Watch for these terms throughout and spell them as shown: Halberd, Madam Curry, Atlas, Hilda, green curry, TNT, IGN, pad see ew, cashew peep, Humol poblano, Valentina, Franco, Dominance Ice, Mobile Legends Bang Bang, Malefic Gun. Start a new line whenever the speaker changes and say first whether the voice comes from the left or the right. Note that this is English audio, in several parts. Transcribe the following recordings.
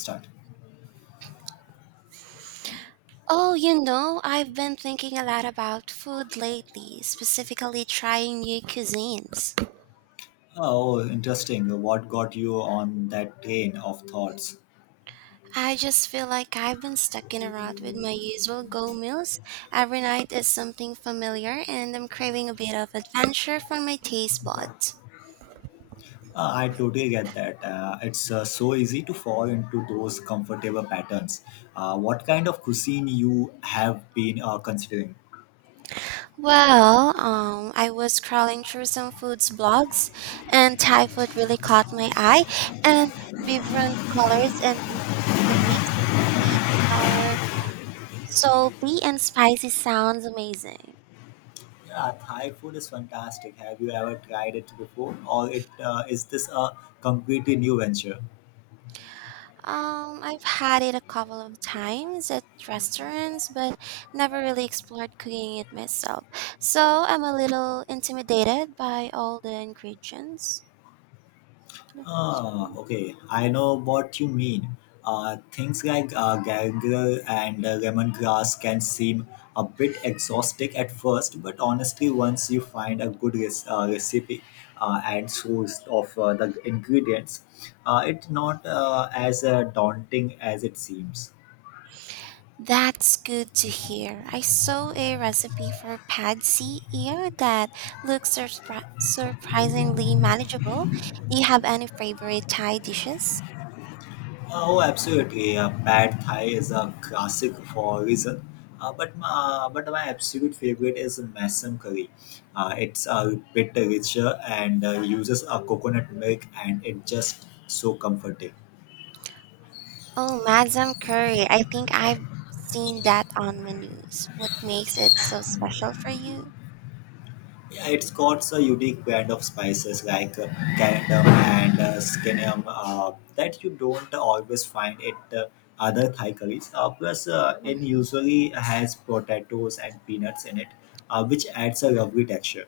left: Start.
right: I've been thinking a lot about food lately, specifically trying new cuisines.
left: Oh, Interesting. What got you on that train of thoughts?
right: I just feel like I've been stuck in a rut with my usual go meals. Every night is something familiar, and I'm craving a bit of adventure for my taste buds.
left: I totally get that. It's so easy to fall into those comfortable patterns. What kind of cuisine you have been considering?
right: I was scrolling through some foods blogs, and Thai food really caught my eye, and vibrant colors and the mix of sweet, sour, salty and spicy sounds amazing.
left: Yeah, Thai food is fantastic. Have you ever tried it before, or it is this a completely new venture?
right: I've had it a couple of times at restaurants, but never really explored cooking it myself. So I'm a little intimidated by all the ingredients.
left: Ah, okay, I know what you mean. Things like gargle and lemongrass can seem a bit exhausting at first, but honestly, once you find a good recipe and source of the ingredients, it's not as daunting as it seems.
right: That's good to hear. I saw a recipe for pad see ear that looks surprisingly manageable. Do you have any favorite Thai dishes?
left: Oh, absolutely. Pad Thai is a classic for a reason. Uh, but my, but my absolute favorite is masam curry. It's a bit richer and uses a coconut milk, and it's just so comforting.
right: Oh, Madam Curry, I think I've seen that on menus. What makes it so special for you?
left: Yeah, it's got a unique brand of spices like coriander and scallion that you don't always find at other Thai curries. Plus, it
right: hmm
left: usually has potatoes and peanuts in it, which adds a lovely texture.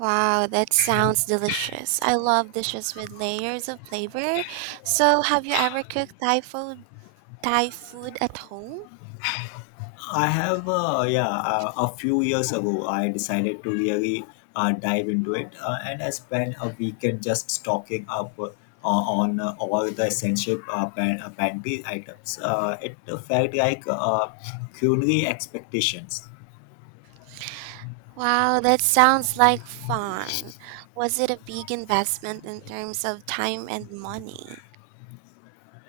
right: Wow, that sounds delicious. I love dishes with layers of flavor. So, have you ever cooked Thai food at home?
left: I have, yeah, a few years ago, I decided to really dive into it, and I spent a weekend just stocking up on all the essential pantry items. It felt like culinary expectations.
right: Wow, that sounds like fun. Was it a big investment in terms of time and money?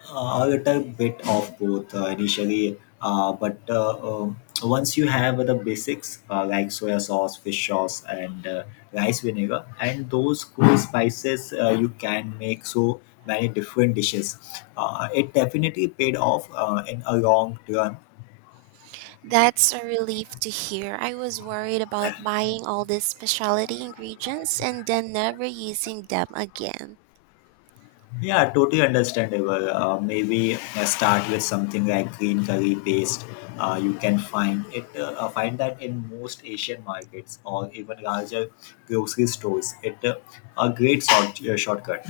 left: A little bit of both initially, but once you have the basics like soya sauce, fish sauce, and rice vinegar, and those cool spices, you can make so many different dishes. It definitely paid off in a long run.
right: That's a relief to hear. I was worried about buying all these specialty ingredients and then never using them again.
left: Yeah, totally understandable. Maybe start with something like green curry paste. You can find that in most Asian markets or even larger grocery stores. It a great shortcut.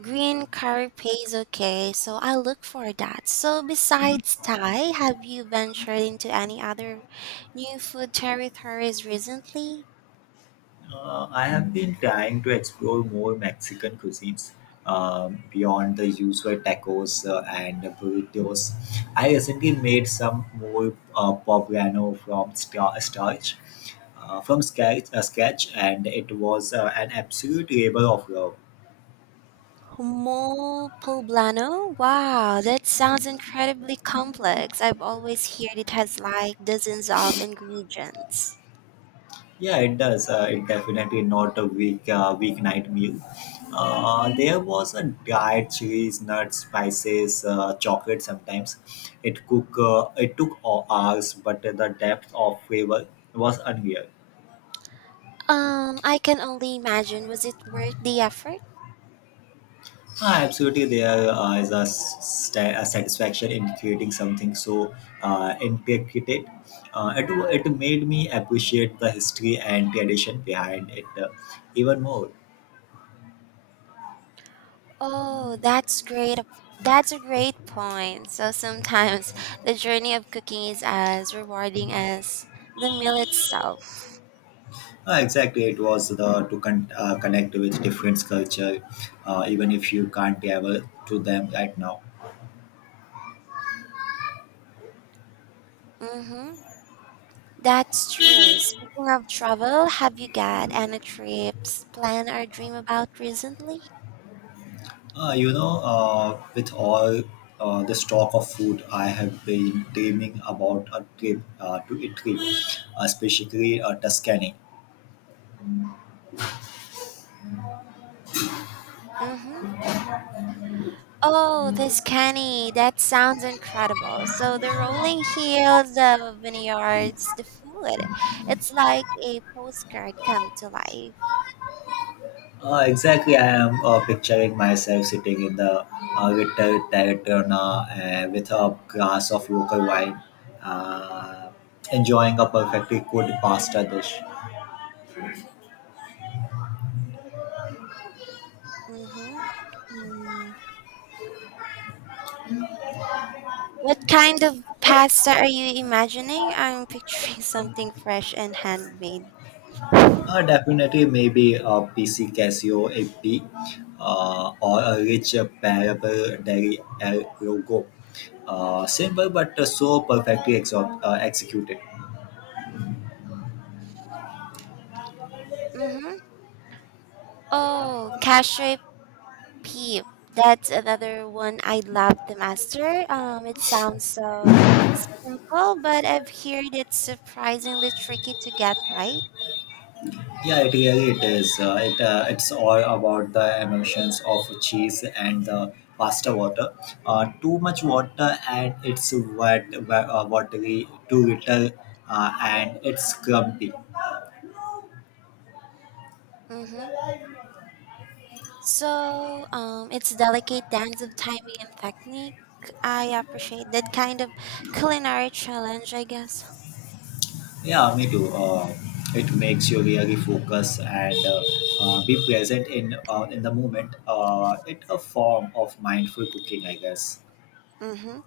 right: Green curry pays okay, so I look for that. So besides Thai, have you ventured into any other new food territories recently?
left: I have been trying to explore more Mexican cuisines beyond the usual tacos and burritos. I recently made some more poblano from scratch, and it was an absolute labor of love.
right: Humol poblano? Wow, that sounds incredibly complex. I've always heard it has like dozens of ingredients.
left: Yeah, it does. It definitely not a weeknight meal. There was a diet, cheese, nuts, spices, chocolate. Sometimes it cook. It took hours, but the depth of flavor was unreal.
right: I can only imagine. Was it worth the effort?
left: Ah, absolutely, there is a satisfaction in creating something so intricate. It it made me appreciate the history and tradition behind it even more.
right: Oh, that's great. That's a great point. So sometimes the journey of cooking is as rewarding as the meal itself.
left: Exactly, it was the to connect with different culture, even if you can't travel to them right now.
right: Mm-hmm. That's true. Speaking of travel, have you got any trips plan or dream about recently?
left: You know, with all the stock of food, I have been dreaming about a trip to Italy, specifically Tuscany.
right: Mm-hmm. Oh, this canny. That sounds incredible. So the rolling hills, the vineyards, the food. It's like a postcard come to life.
left: Exactly, I am picturing myself sitting in the little taverna with a glass of local wine, uh, enjoying a perfectly good pasta dish.
right: Mm-hmm. mm. What kind of pasta are you imagining? I'm picturing something fresh and handmade.
left: Definitely, maybe a PC Casio AP or a rich parable dairy El logo. Simple but so perfectly executed.
right: Mm-hmm. Oh, cashew peep. That's another one I love to master. It sounds so simple, but I've heard it's surprisingly tricky to get right.
left: Yeah, it really it is. It's all about the emulsions of cheese and the pasta water. Too much water and it's watery. Too little and it's grumpy.
right: Mm-hmm. It's a delicate dance of timing and technique. I appreciate that kind of culinary challenge, I guess.
left: Yeah, me too. It makes you really focus and be present in the moment. It's a form of mindful cooking, I guess.
right: Mm-hmm.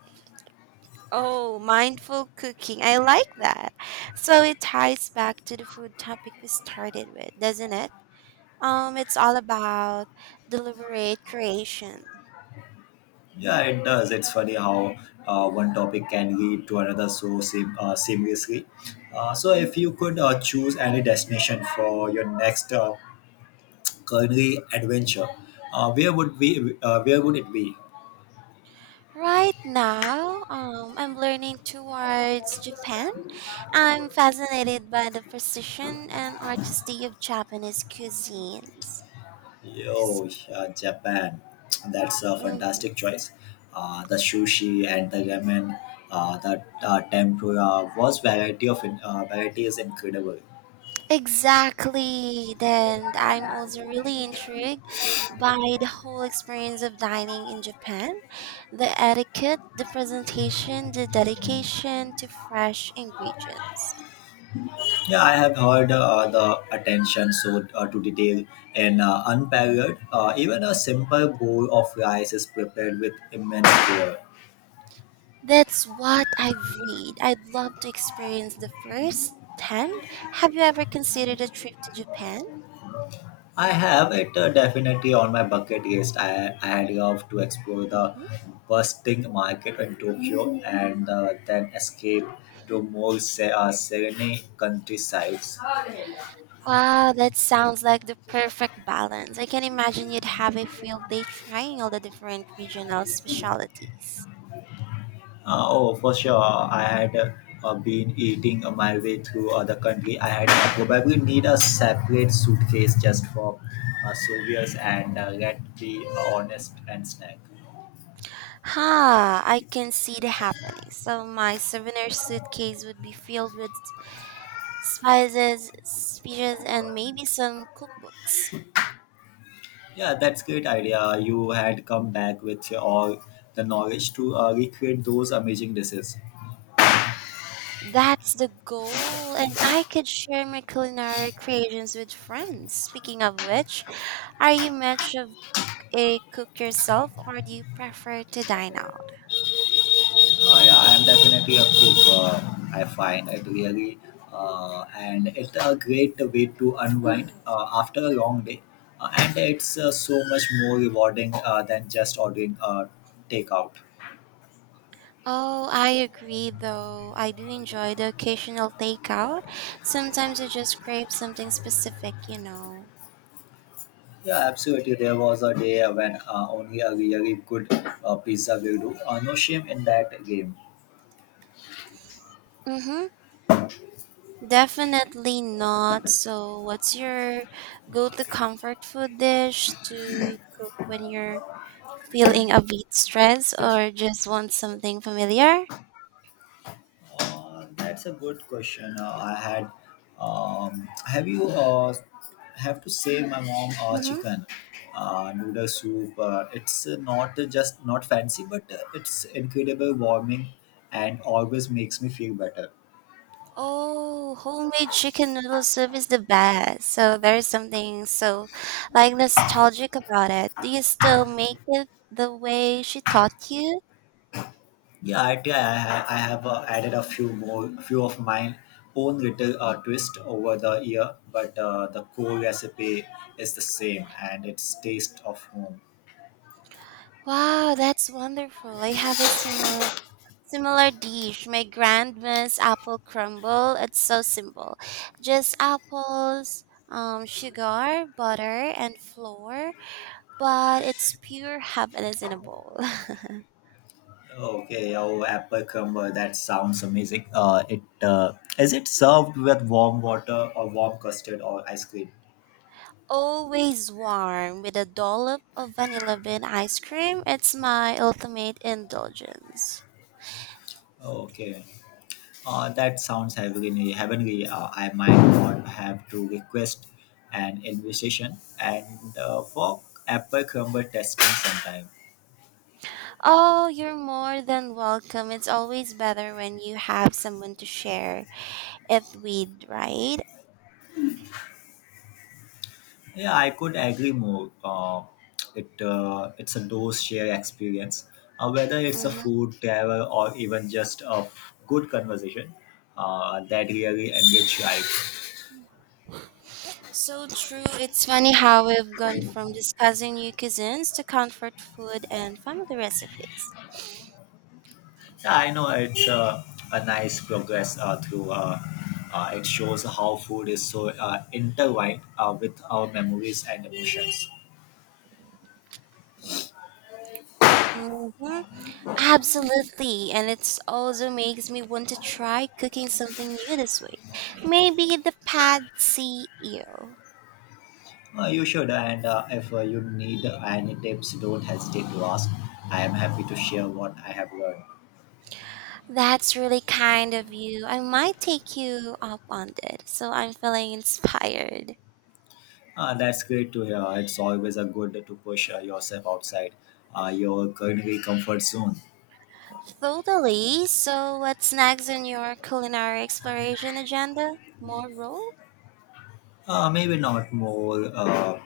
right: Oh, mindful cooking. I like that. So it ties back to the food topic we started with, doesn't it? It's all about deliberate creation.
left: Yeah, it does. It's funny how one topic can lead to another so seamlessly. So, if you could choose any destination for your next culinary adventure, where would we? Where would it be?
right: Right now, I'm learning towards Japan. I'm fascinated by the precision and artistry of Japanese cuisines.
left: Oh, Japan. That's a fantastic choice. The sushi and the ramen, the tempura was variety of in- variety is incredible.
right: Exactly. Then I'm also really intrigued by the whole experience of dining in Japan, the etiquette, the presentation, the dedication to fresh ingredients.
left: Yeah, I have heard the attention so to detail and unparalleled. Even a simple bowl of rice is prepared with immense care.
right: That's what I've read. I'd love to experience the first hand. Have you ever considered a trip to Japan?
left: I have it definitely on my bucket list. I had loved to explore the
right: hmm
left: bustling market in Tokyo and then escape to more serene countrysides.
right: Wow, that sounds like the perfect balance. I can imagine you'd have a field day trying all the different regional specialties.
left: Oh, for sure. I had been eating my way through other country. I probably need a separate suitcase just for souvenirs and let be honest and snack.
right: Ha, I can see the happening. So my souvenir suitcase would be filled with spices, speeches, and maybe some cookbooks.
left: Yeah, that's great idea. You had come back with your, all the knowledge to recreate those amazing dishes.
right: That's the goal, and I could share my culinary creations with friends. Speaking of which, are you much of a cook yourself, or do you prefer to dine out?
left: Yeah, I am definitely a cook. I find it really, and it's a great way to unwind after a long day, and it's so much more rewarding than just ordering takeout.
right: Oh, I agree, though. I do enjoy the occasional takeout. Sometimes you just crave something specific,
left: Yeah, absolutely. There was a day when only a really good pizza will do. No shame in that game.
right: Mm-hmm. Definitely not. So, what's your go-to comfort food dish to cook when you're feeling a bit stressed or just want something familiar?
left: That's a good question. I had. Have you have to say my mom
right: Mm-hmm.
left: chicken noodle soup? It's not just not fancy, but it's incredible warming and always makes me feel better.
right: Oh, homemade chicken noodle soup is the best. So, there's something so like nostalgic about it. Do you still make it the way she taught you?
left: Yeah, I have added a few of my own little twist over the year, but the core recipe is the same, and it's taste of home.
right: Wow, that's wonderful. I have a similar dish, my grandma's apple crumble. It's so simple. Just apples, sugar, butter, and flour, but it's pure happiness in a bowl.
left: Okay, oh, apple crumble. That sounds amazing. It is it served with warm water or warm custard or ice cream?
right: Always warm with a dollop of vanilla bean ice cream. It's my ultimate indulgence.
left: Okay, that sounds heavenly. I might not have to request an invitation and for apple crumble testing sometime.
right: Oh, you're more than welcome. It's always better when you have someone to share it with, right?
left: Yeah, I could agree more. It's a those share experience, whether it's a
right: Mm-hmm.
left: food, travel, or even just a good conversation that really enrich life.
right: So true. It's funny how we've gone from discussing new cuisines to comfort food and family recipes.
left: Yeah, I know it's a nice progress through. It shows how food is so intertwined with our memories and emotions.
right: hmm Absolutely. And it also makes me want to try cooking something new this week. Maybe the pad see ew.
left: You should, and if you need any tips, don't hesitate to ask. I am happy to share what I have learned.
right: That's really kind of you. I might take you up on it. So I'm feeling inspired.
left: That's great to hear. It's always a good to push yourself outside your currently comfort zone.
right: Totally. So what's next on your culinary exploration agenda? More roll?
left: Maybe not more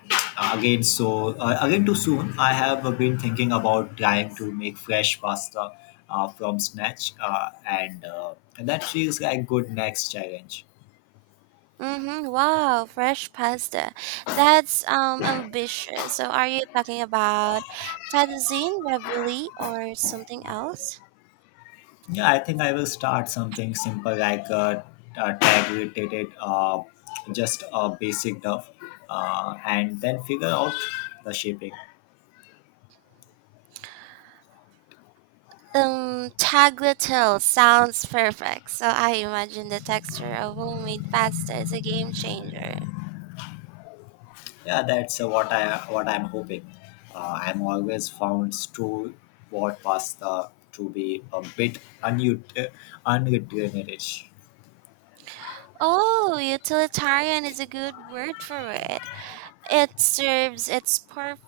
left: again. So again, too soon. I have been thinking about trying to make fresh pasta from scratch, and that feels like good next challenge.
right: Mm-hmm. Wow, fresh pasta. That's ambitious. So are you talking about fettuccine ravioli or something else?
left: Yeah, I think I will start something simple like tag related, just a basic duff, and then figure out the shaping.
right: Tagliatelle sounds perfect. So I imagine the texture of homemade pasta is a game changer.
left: Yeah, that's what I'm hoping. I'm always found stew what pasta to be a bit unutilitarist.
right: Oh, utilitarian is a good word for it. It serves its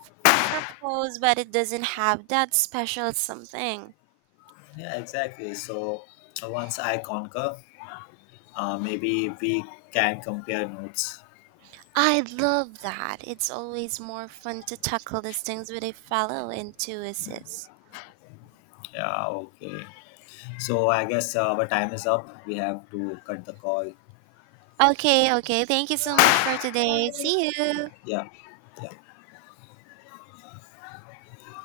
right: purpose, but it doesn't have that special something.
left: Yeah, exactly. So once I conquer, maybe we can compare notes.
right: I love that. It's always more fun to tackle these things with a fellow enthusiast.
left: Yeah, okay. So I guess our time is up. We have to cut the call.
right: Okay. Thank you so much for today. See you.
left: Yeah, yeah.